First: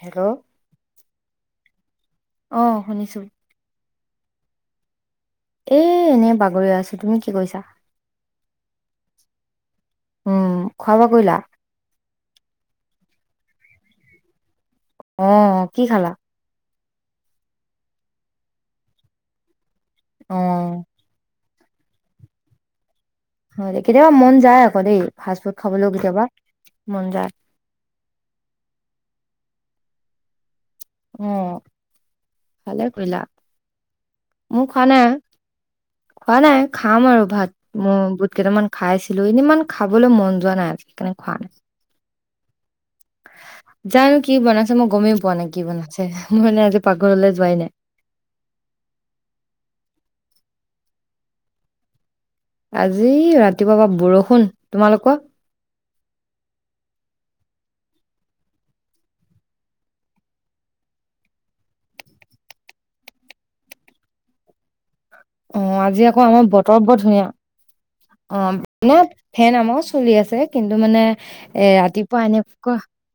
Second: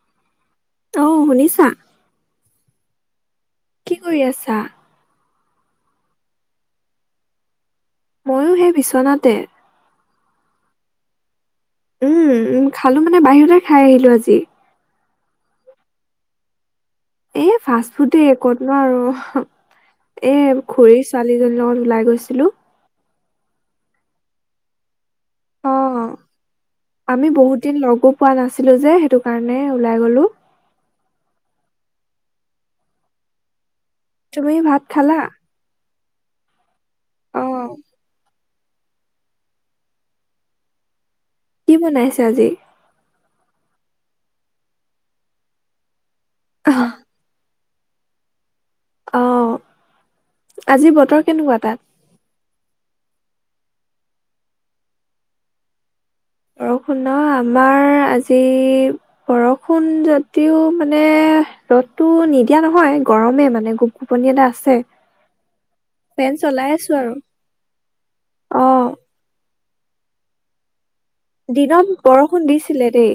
Hello. অ' শুনিছা? অ' শুনিছো। কি কৰি আছা? এ এনেই বাগৰি আছো, তুমি কি কৰিছা? ময়ো সেই বিচনাতে। উম, খোৱা বোৱা কৰিলা? উম, উম খালো মানে বাহিৰতে খাই আহিলো আজি। অ' কি খালা? এ ফাষ্ট ফুডেই, ক'তনো আৰু এ অ', খুৰী ছোৱালীৰ জনী লগত ওলাই গৈছিলো। হয় দে, কেতিয়াবা মন যায় আকৌ দেই। ফাষ্ট ফুড খাবলৈও অ', কেতিয়াবা মন আমি যায় বহুত দিন লগো পোৱা নাছিলো যে, সেইটো কাৰণ নে ওলাই গ'লো। অ', ভালে কৰিলা। তুমি মোৰ ভাত খোৱা নাই খালা? খোৱা নাই। খাম আৰু অ ভাত মও বুট কেইটামান খাইছিলো এনে ইমান খাবলৈ মন যোৱা নাই, সেইকাৰণে খোৱা নাই। কি বনাইছে আজি? জানো কি বনাইছে? মই গমেই পোৱা নাই কি বনাইছে। মই মানে আজি পাকঘৰলৈ যোৱাই নাই। অ', আজি বতৰ কেনেকুৱা তাত? আজি ৰাতিপুৱা পা বৰষূণ, তোমালোকৰ? বৰষুণ ন, আমাৰ আজি, বৰষুণ যদিও মানে ৰ'দটো নিদিয়া নহয়, গৰমেই মানে গোপ গোপনি এটা আছে। অ' আজি আকৌ ফেন আমাৰ চলাই বতৰ আছো বৰ আৰু ধুনীয়া। অ অ' এই ফেন আমাৰো চলি আছ ছে, কিন্তু মানে এ দিনত ৰাতিপুৱা বৰষুণ এনেকুৱা দিছিলে দেই।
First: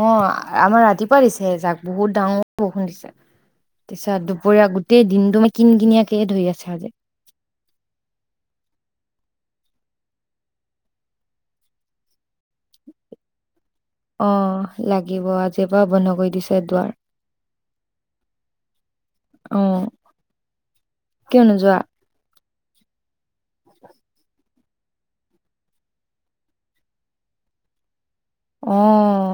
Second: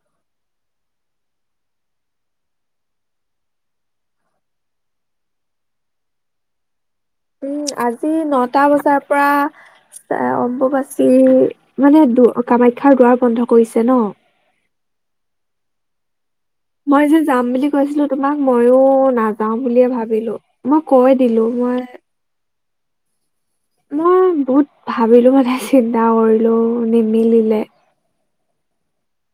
অ', আমাৰ ৰাতিপুৱা দিছে এজাক, বহুত ডাঙৰ বৰষুণ দিছে। তাৰপছত দুপৰীয়া গোটেই দিনটো কিন কিনিয়াকে ধৰি আছে আজি। উম, আজি নটা বজাৰ পৰা এ অম্বুবাচী মানে দু কামাখ্যাৰ দুৱাৰ বন্ধ কৰিছে ন। অ লাগিব, আজিৰ পৰাা বন্ধ কৰি দিছে। দুৱাৰ মই যে যাম বুলি কৈছিলো তোমাক, মইও নাযাওঁ অ বুলিয়ে ভাবিলো। মই কৈ কিয় দিলো, নোযোৱা মই- মই বহুত ভাবিলো মানে চিন্তা কৰিলো, নিমিলিলে। অঁ,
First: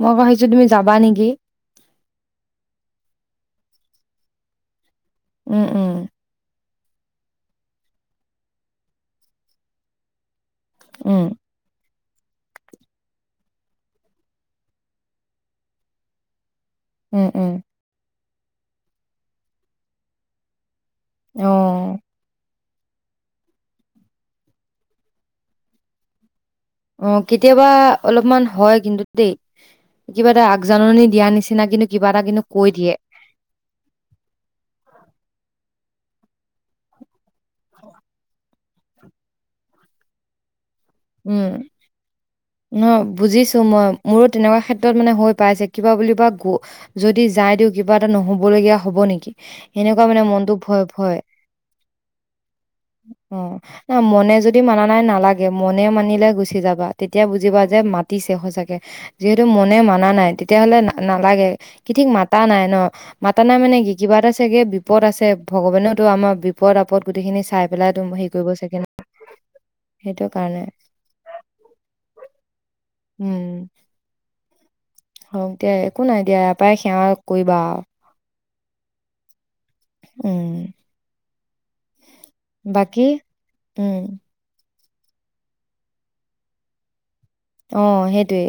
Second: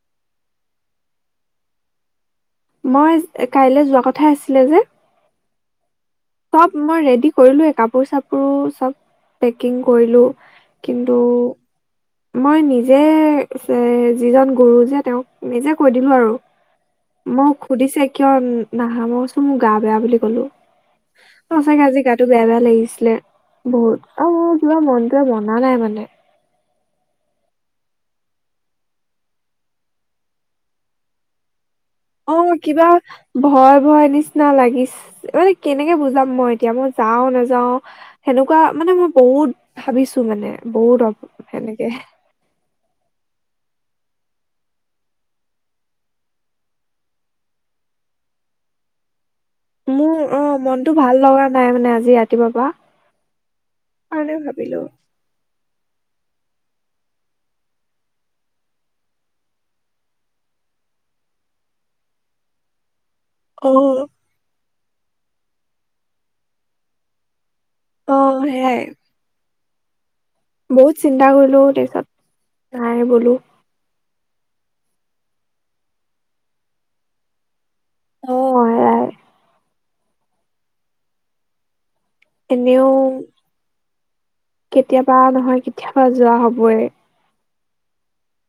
মই ভাবিছো তুমি যাবা নেকি। মই কাইলৈ যোৱা কথাই আছিলে যে। উম-উম। চব মই ৰেডি কৰিলোয়েই, কাপোৰ-চাপোৰো চব পেকিং কৰিলো। কিন্তু উম মই নিজে, যিজন গুৰু যে, তেওঁক নিজে কৈ দিলো উম আৰু- উম মোক সুধিছে। কিয় নাহ, মই কৈছো মোৰ গা বেয়া বুলি কলো। অ চাগে আজি গাটো বেয়া, বেয়া লাগিছে। ছিলে বহুত আৰু মোৰ কিবা মনটোৱে মনা নাই মানে। অ কেতিয়াবা, অলপমান হয় কিন্তু দেই কিবা এটা আগজাননী দিয়া নিচিনা। কিন্তু- কিবা এটা অ কিন্তু কৈ কিবা দিয়ে ভয়, ভয় নিচিনা লাগিছে। মানে কেনেকে বুজাব! মই এতিয়া মই যাও-নাযা যা সেনেকুৱা, এনেকুৱা মানে মই বহুত ভাবিছো মানে। বহুত উম সেনেকে। ন বুজিছো মই মোৰো তেনেকুৱা ক্ষেত্ৰত মানে হৈ পাইছে। কিবা বুলিবা যদি যাই দিওঁ, কিবা এটা নহ'বলগীয়া হ'ব নেকি! সেনেকুৱা মোৰ মানে অ মনতো ভয়, মনটো ভাল ভয় লগা নাই মানে আজি ৰাতিপুৱাৰ পৰা অ' ন মনে কাৰণে যদি ভাবিলো মানা নাই নালাগে। মনে মানিলে গুচি যাবা। তেতিয়া বুজিবা যে মাতিছে সচাঁকে, যিহেতু মনে মাননা নাই, তেতিয়াাহলে না নালাগে, কি ঠিক মাতা নাই ন' মাতা নাই অ মানে কি কিবা এটা চাগে- বিপদ আছে ভগৱানেওতো আমাৰ বিপদ আপদ গোটেইখিনি চাই পেলাই তো অ হেৰি কৰিব চাগে সেয়াই ন! সেইটো। কাৰণে বহুত চিন্তা কৰিলো, তাৰপিছত- নাই বোলো উম' হওক দিয়া একো নাই দিয়া, ইয়াৰ পৰাই সেৱা কৰিবা আও অ এয়াই উম বাকী এনেও- উম' কেতিয়াবা নহয় কেতিয়াবা যোৱা হ'বই। অ সেইটোৱে।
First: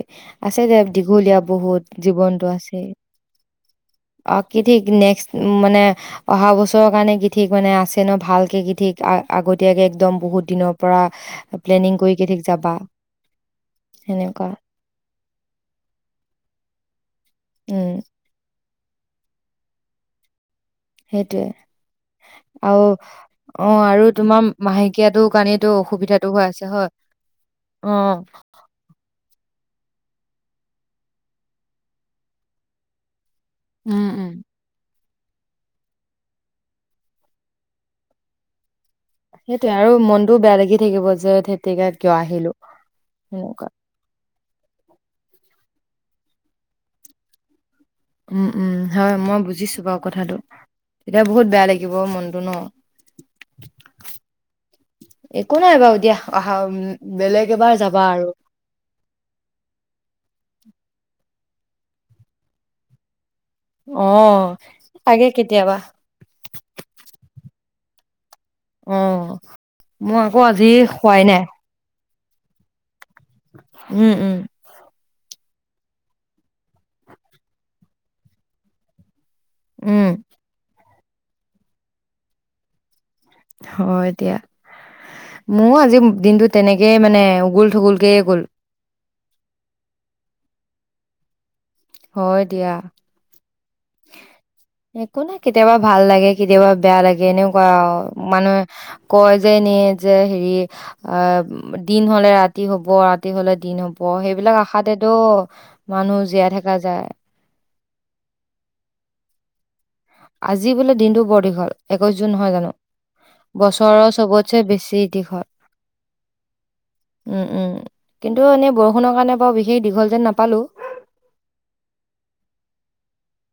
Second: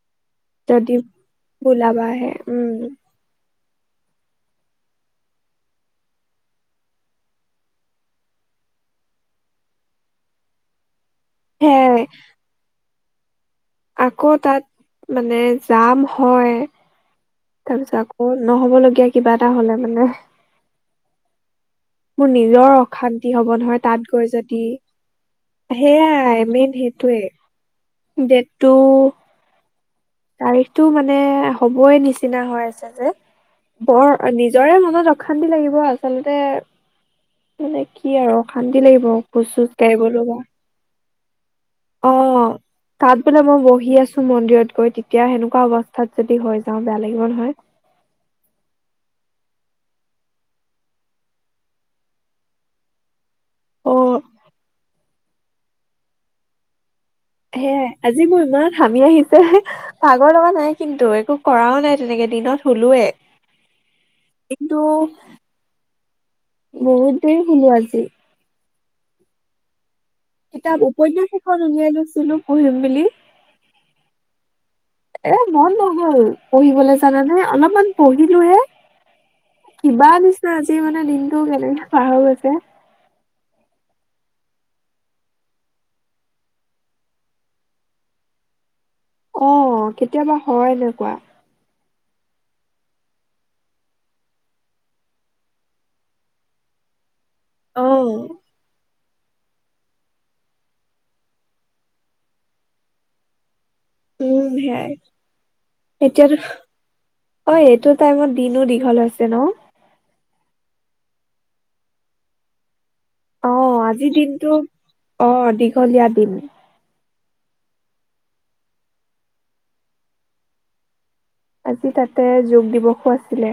আছে দে যদি দীঘলীয়া বহুত ওলাবাহে জীৱনটো উম আছেই। অ কি ঠিক।, নেক্সট মানে অহা বছৰৰ কাৰণে কি ঠিক মানে আছে ন ভালকে কি ঠিক আগতীয়াকে একদম বহুত দিনৰ পৰা সেয়াই প্লেনিং কৰি কি ঠিক যাবা। আকৌ সেনেকুৱা তাত মানে যাম হয়, তাৰ উম, পিছত আকৌ নহবলগীয়া তেতিয়া কিবা এটা হলে মানে সেইটোৱে। মোৰ নিজৰ অশান্তি হব নহয় আৰু তাত গৈ তোমাৰ যদি। মাহেকীয়াটোৰ কাৰণেতো অসুবিধাটো হৈ হেয়াই, আছে মেইন হয় অ'। হেটোৱে। দেটটো তাৰিখটো মানেএ, হ'বই নিচিনা হৈ আছে যে। উম, উম। বৰ নিজৰে মনত অশান্তি লাগিব আচলতেএ, মানে কি আৰু অশান্তি লাগিব খোজ চোজ সেইটোয়ে আৰু কাঢ়িবলৈ বা মনতটোও বেয়া লাগি থাকিব যে। যে ধেত তেৰিকা কিয় আহিলোঁ অ'। তাত বোলে মই সেনেকুৱা। বহি আছো মন্দিৰত গৈ তেতিয়া হেনেকুৱা অৱস্থাত যদি হৈ যাওঁ বেয়া লাগিব নহয়। উম উম, হয়। মই বুজিছো বাৰু কথাটো। তেতিয়া বহুত বেয়া লাগিব মনটো ন। অ একো নাই বাৰু দিয়া। অহা উম বেলেগ এবাৰ হেয়াই। যাবা আজি আৰু মোৰ ইমান হামি আহিছে। ভাগৰ লগা নাই কিন্তু। একো কৰাও নাই তেনেকে, দিনত শোলোয়ে। অ' আগে কেতিয়াবা তে শুলো আজি। অঅঅ। মই আকৌ আজি শোৱাই নাই। ছিলো পঢ়িম বুলি। উম উম। এএ মন নগল পঢ়িবলে জানানে, অলপমান পঢ়িলো হে উম, কিবাআ নিচিনা আছিল দিনটো কেনেকে পাৰ হৈ গৈছে। হয় এতিয়া। মোও আজি দিনটো তেনেকেই মানে উগুল-থুগুলকেএ গ'ল। অ' কেতিয়াবা হয় এনেকুৱা। হয় দিয়া। একো নাই। কেতিয়াবা ভাল লাগে কেতিয়াবা বেয়া লাগে। এনেকুৱা অ আও মানুহে কয় যে নিয়ে যে হেৰি অঅ দিন হলে ৰাতি হ'ব, ৰাতি হলে দিন হ'ব। উম সেইবিলাক সেয়াই আশাতেটো মানুহ এতিয়াতো জীয়াই থাকা যায়। অ এইটো টাইমত দিনো দীঘল হৈছে নঅ। আজি বোলে দিনটো বৰ দীঘল। একৈশ জুন নহয় জানো? অ, বছৰৰ আজিৰ দিনটো চবতছে বেছি দীঘল অ দীঘলীয়া দিন। উম উম কিন্তু এনে বৰষুণৰ কাৰণে বাৰু বিশেষ দীঘল যেন নাপালো। আজি তাতে যোগ দিৱসো আছিলে।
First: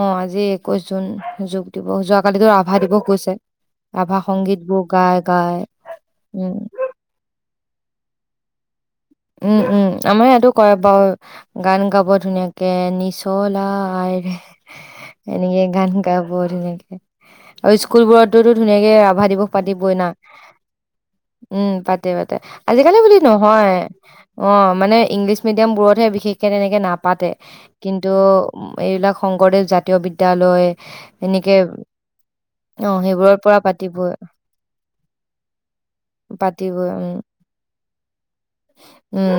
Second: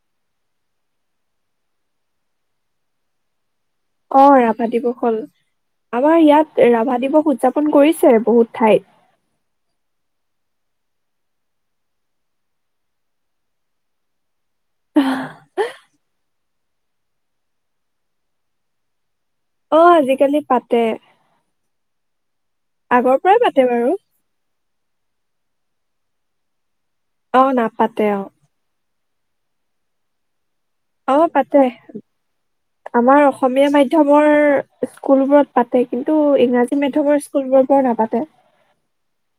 অ আজি একৈশ জুন যোগ দিৱস যোৱাকালিতো আভা দিৱস গৈছে। অ ৰাভা সংগীতবোৰ দিৱস হল গাই গাই আমাৰ উম ইয়াত ৰাভা দিৱস উদযাপন কৰিছে বহুত। ঠাইত উম উম আমাৰ ইয়াতো কৰে বাৰু গান গাব ধুনীয়াকে নিচলা আইৰে। এনেকে গান গা ধন আৰু স্কুল বোৰতোতো ধুনীয়াকে অভা দিৱস অ পাতিবই না আজিকালি পাতে উম পাতে পাতে আজিকালি আগৰ বুলি পৰাই পাতে নহয় বাৰু অ মানে ইংলিছ মিডিয়াম বোৰতহে বিশেষকে তেনেকে নাপ পাতে অ নাপাতে কিন্তু অ এইবিলাক শংকৰদেৱ জাতীয় বিদ্যালয় অ এনেকে পাতে অ', আমাৰ সেইবোৰৰ পৰা অসমীয়া পাতিবই মাধ্্যমৰ স্কুলবোৰত পাতে কিন্তু ইংৰাজী পাতিবই উম, মাধ্্যমৰ স্কুলবোৰ বৰ নাপাতে ত উম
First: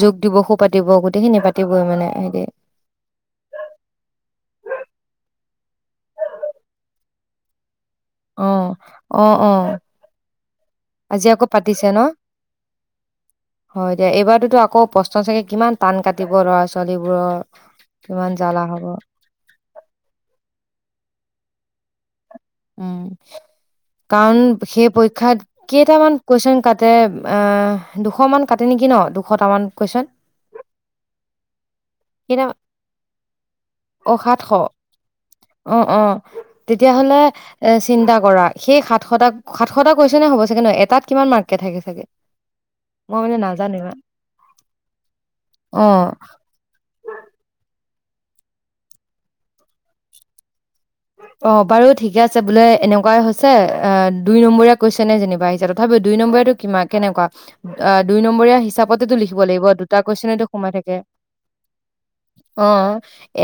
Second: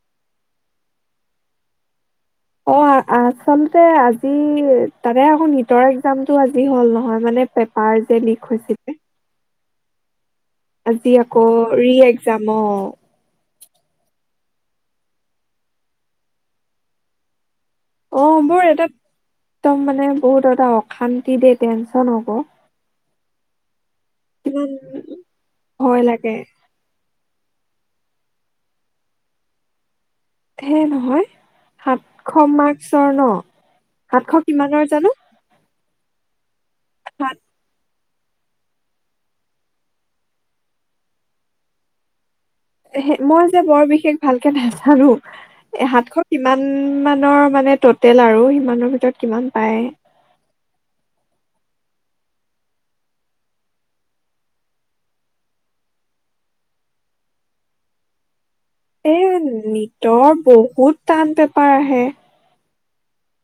যোগ দিৱসো পাতিব গোটেইখিনি পাতিবই মানে অ আচলতে আজি তাতে আকৌ নটৰ এক্জামতটো আজি হ'ল নহয় মানে যে লিক অ হৈছিলে অ উম আজি আকৌ ৰি ন? একজাম অ হয় দিয়া এইবাৰোতো আকৌ প্ৰশ্ন চাগে কিমান টান কাটিব ল'ৰা ছোৱালীবোৰৰ অ কিমান জ্বালা মোৰ হ'ব এটা একদম মানে বহুত এটা হওক শান্তি দে টেনচন হ'ব উম কাৰণ কিমান সেই পৰীক্ষাত ভয় কেইটামান লাগে কুৱেশচন কাটে অ দুশ মান কাটে নেকি ন দুশটামান কৈচোন হে নহয় কেইটা সাতশ মাৰ্কচৰ ন সাতশ কিমানৰ জানো অ অ তেতিয়াহ'লে সাত এ চিন্তা কৰা সেই সাতশ সাতশটা কৈছনে হ'ব চাগে ন এটাত কিমান মাৰ্কে থাকে চাগে মানে মই যে নাজানো বৰ ইমান বিশেষ ভালকে নাজানো অ এ সাতশ কিমান মান মানে টেল আৰু সিমানৰ ভিতৰত কিমান পায় অ বাৰু ঠিকে আছে বোলে এনেকুৱাই হৈছে অ দুই নম্বৰীয়া কৈছে নে যেনিবা আহিছে তথাপি দুই নম্বৰটো কিমান কেনেকুৱা অ দুই নম্বৰ আহিছে এ নিতৰ থাকে বহুত টান পেপাৰ আহে অ',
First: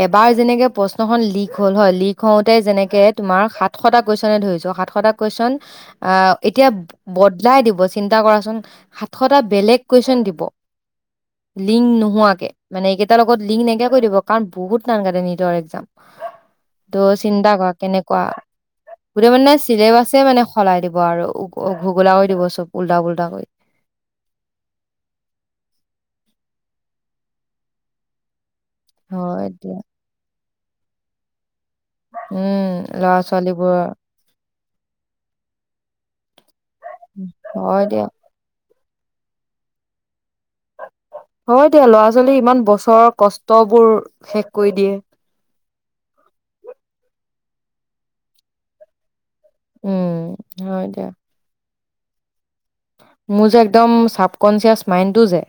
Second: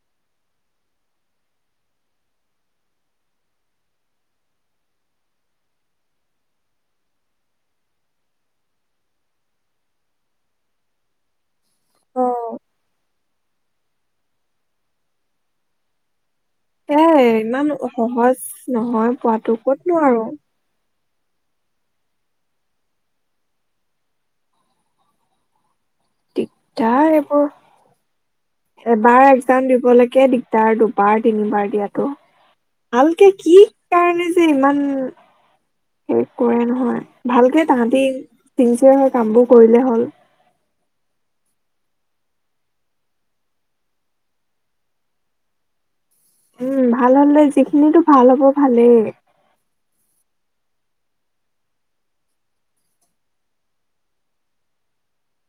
এবাৰ যেনেকে, প্ৰশ্নখন লিক হ'ল হয়, লিক যেনেকে তুমাৰ, সাতশ, কেশনেই ধৰিছোঁ, সাত কেশন, বদলাই দিব চিন্তা কৰাচোন সাতশটা বেলেগ কেশন দিব, লিংক অ নোহোৱাকে, মানে এইাৰ লগত লিংক নাইকিয়া কৰি দিব। কাৰণ বহুত টান কাতে নিতৰ এক্সম। এ ত' চিন্তা ইমান কৰা, কেনেকুৱা সহজ নহয় গোটেই পোৱাতো মানে ক'তনো আৰু চিলেবাছে মানে সলাই দিব আৰু। অগোলা কৰি দিব, চব উল্টা, পল্টা কৰি। দিগদাৰ এবোৰ। এবাৰ হয় একজাম দিয়া, দিবলৈকে দিক- তাৰ দুবাৰ, তিনিবাৰ- এতিয়টো, উম, ল'ৰা ভালকে কি ছোৱালীবোৰৰ কাৰণে, যে ইমান উম, কি কৰি হয়, ভালকে হয় তাহতি দিয়া। তি তে, হয়, কামবোৰ কৰিলেই হ'ল। হয়, দিয়া লৰা, ছোৱালী ইমান বছৰৰ কষ্ট বোৰ, শেষ কৰি দিয়ে। উম, ভাল, হলে যিখিনিতো ভাল হ'ব ভালেই। উম, হয় দিয়। মোৰ, যে একদম চাবকনচিয়াচ মাইণ্ডটো যে,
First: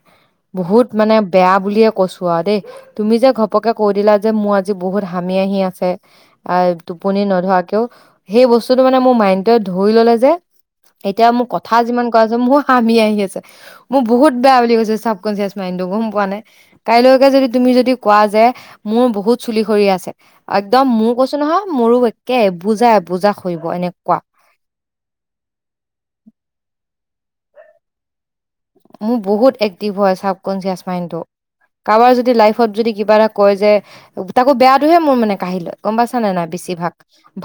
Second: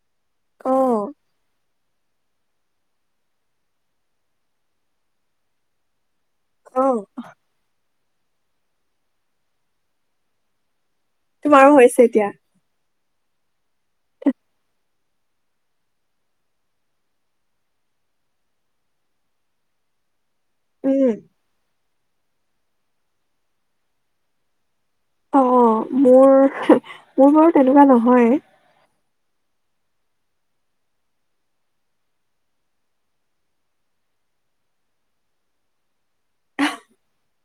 অ বহুত মানে, বেয়া বুলিয়ে কৈছো, আৰু দেই তুমি যে ঘপকে কে দিলা যে, মোৰ আজি বহুত হামি আহি আছে, অ টোপনি নধৰাকেও, সেই বস্তুটো মানে মোৰ মাইণ্ডটোৱে ধৰি ললে যে এতিয়া, মোৰ তোমাৰো কথা হৈছে যিমান। এতিয়া চোৱাচোন, মোৰ হামি আহি আছে, মোৰ বহুত বেয়া বুলি কৈছো চাব কঞ্চিয়াছ মাইণ্ডটো, গম পোৱা নে, কাইলৈকে, যদি তুমি যদি কোৱা যে, মোৰ বহুত চুলি সৰি আছে। একদম, উম মোৰ কৈছো নহয়, মোৰো বা একে, বুজাই, বুজা খৰিব এনেকুৱা। অ, মোৰ, মোৰ বাৰু তেনেকুৱা নহয়। মোৰ বহুত এক্টিভ হয় চাবকনচিয়াচ মাইডটো। কাৰোবাৰ যদি লাইফত, যদি কিবা এটা কয়, যে তাকো বেয়াটোহে, মোৰ মানে কাঢ়ি লয়। গম পাইছানে নাই বেছিভাগ,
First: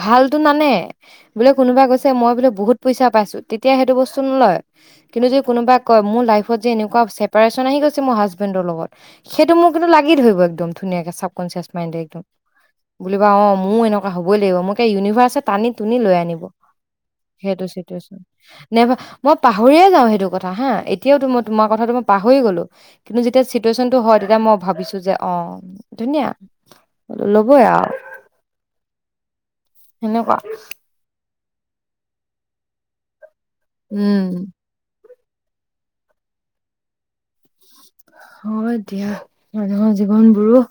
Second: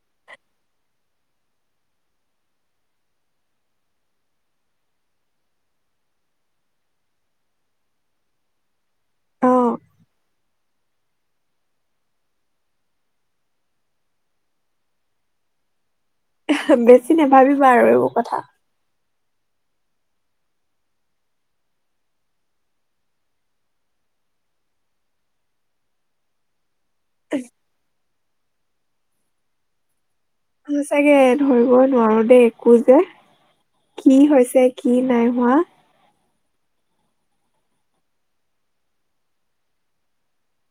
ভালতো নানে, বোলে কোনোবাই কৈছে মই বোলে, বহুত পইচা পাইছো, তেতিয়া সেইটো বস্তু নলয়। কিন্তু যদি কোনোবাই কৈ, মোৰ লাইফত যে এনেকুৱা ছেপাৰেচন আহি গৈছে, মোৰ হাজবেণ্ডৰ লগত অ সেইটো, মোৰ কিন্তু লাগি ধৰিব, এক একদম, ধুনীয়াকে চাবকনচিয়াছ মাইডে এটো, একদম বুলা অ, মোৰ এনেকুৱা হবই লাগিব, মোক ইউনিভাৰ্চ টানি টুনি, লৈ আনিব বেছি সেইটো নাভাবিবা আৰু এইবোৰ চিটুৱেচন, কথা নাইবা মই পাহৰিয় যাওঁ, সেইটো কথা হা, এতিয়াও টো, মই তোমাৰ কথাটো মই পাহৰি গ'লো। কিন্তু যেতিয়া চিটুৱেশচনটো হয়, তেতিয়া মই ভাবিছো যে, অ, ধুনীয়া ল'বই আৰু। সনেকুৱা। সঁচাকে ধৰিবই নোৱাৰো, দেই একো যে কি উম হৈছে, কি নাই। হোৱা হয়, দিয়া মানুহৰ জীৱন বোৰো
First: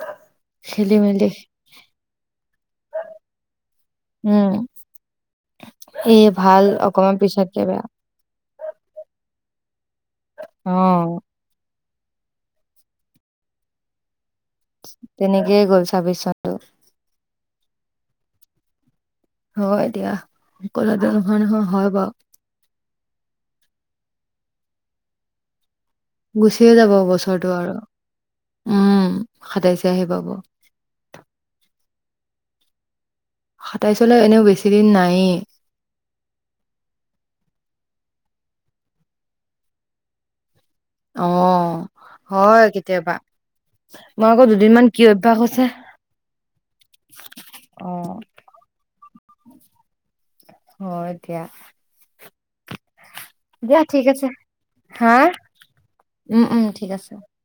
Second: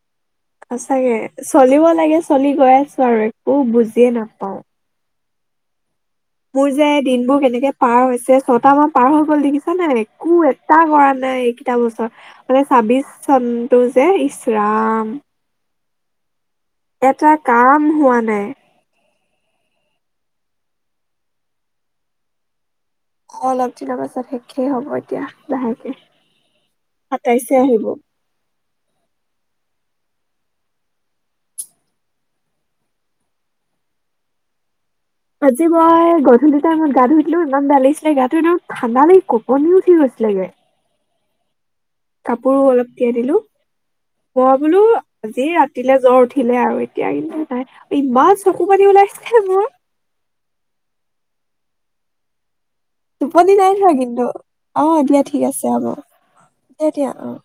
খেলি সচাগে, মেলি চলিব লাগে, চলি গৈ আছো, আৰু একো বুজিয়ে উম নাপাও। [inaudible] ভাল মোৰ যে অকমান দিনবোৰ পিছতকে কেনেকে বেয়া পাৰ হৈছে। ছট মান পাৰ হৈ গল দেছা নে, একো অ এটা কৰা নাই। টা বছৰ মানে ছাব্বিশ চনতটো যে, ৰাম তেনেকে গ'লছ চাবে চত এটা কাম হোৱা নাই। হয় এ দিয়া অকললেতে নহয় নহয় হয় বাৰু অ অলপ দিনৰ পাছত শেষেই হ'ব এতিয়া লাহে গুচিয়ে যাব বছৰটো আৰু উম সদাই চ আহি পাব। সাতাইছলৈ এনেও বেছি দিন নাই। আজি মই গধূলি টাইমত গা ধুইলো ইমান ডালিছ। ে গাতটো একদম ঠাণ্ডা লাগি কপনিও উঠি গৈছিলেগে। অ! হয় কাপোৰো অলপ কেতিয়াবা, তিয়াই দিলো আকৌ মই বোলো দুদিনমান কি অভ্যাস আজি হৈছে। ৰাতিলে জ্বৰ উঠিলে আৰু এতিয়া কিন্তু নাই অ'। ইমান চকু পানী ওলাই। [unintelligible] অ দয়া টোপনি নাই ধৰা কিন্তু, আছে, অ' হা? দিয়া ঠিক আছে হ'ব উম, উম, ঠিক দিয়া- দিয়া আছে। অ'।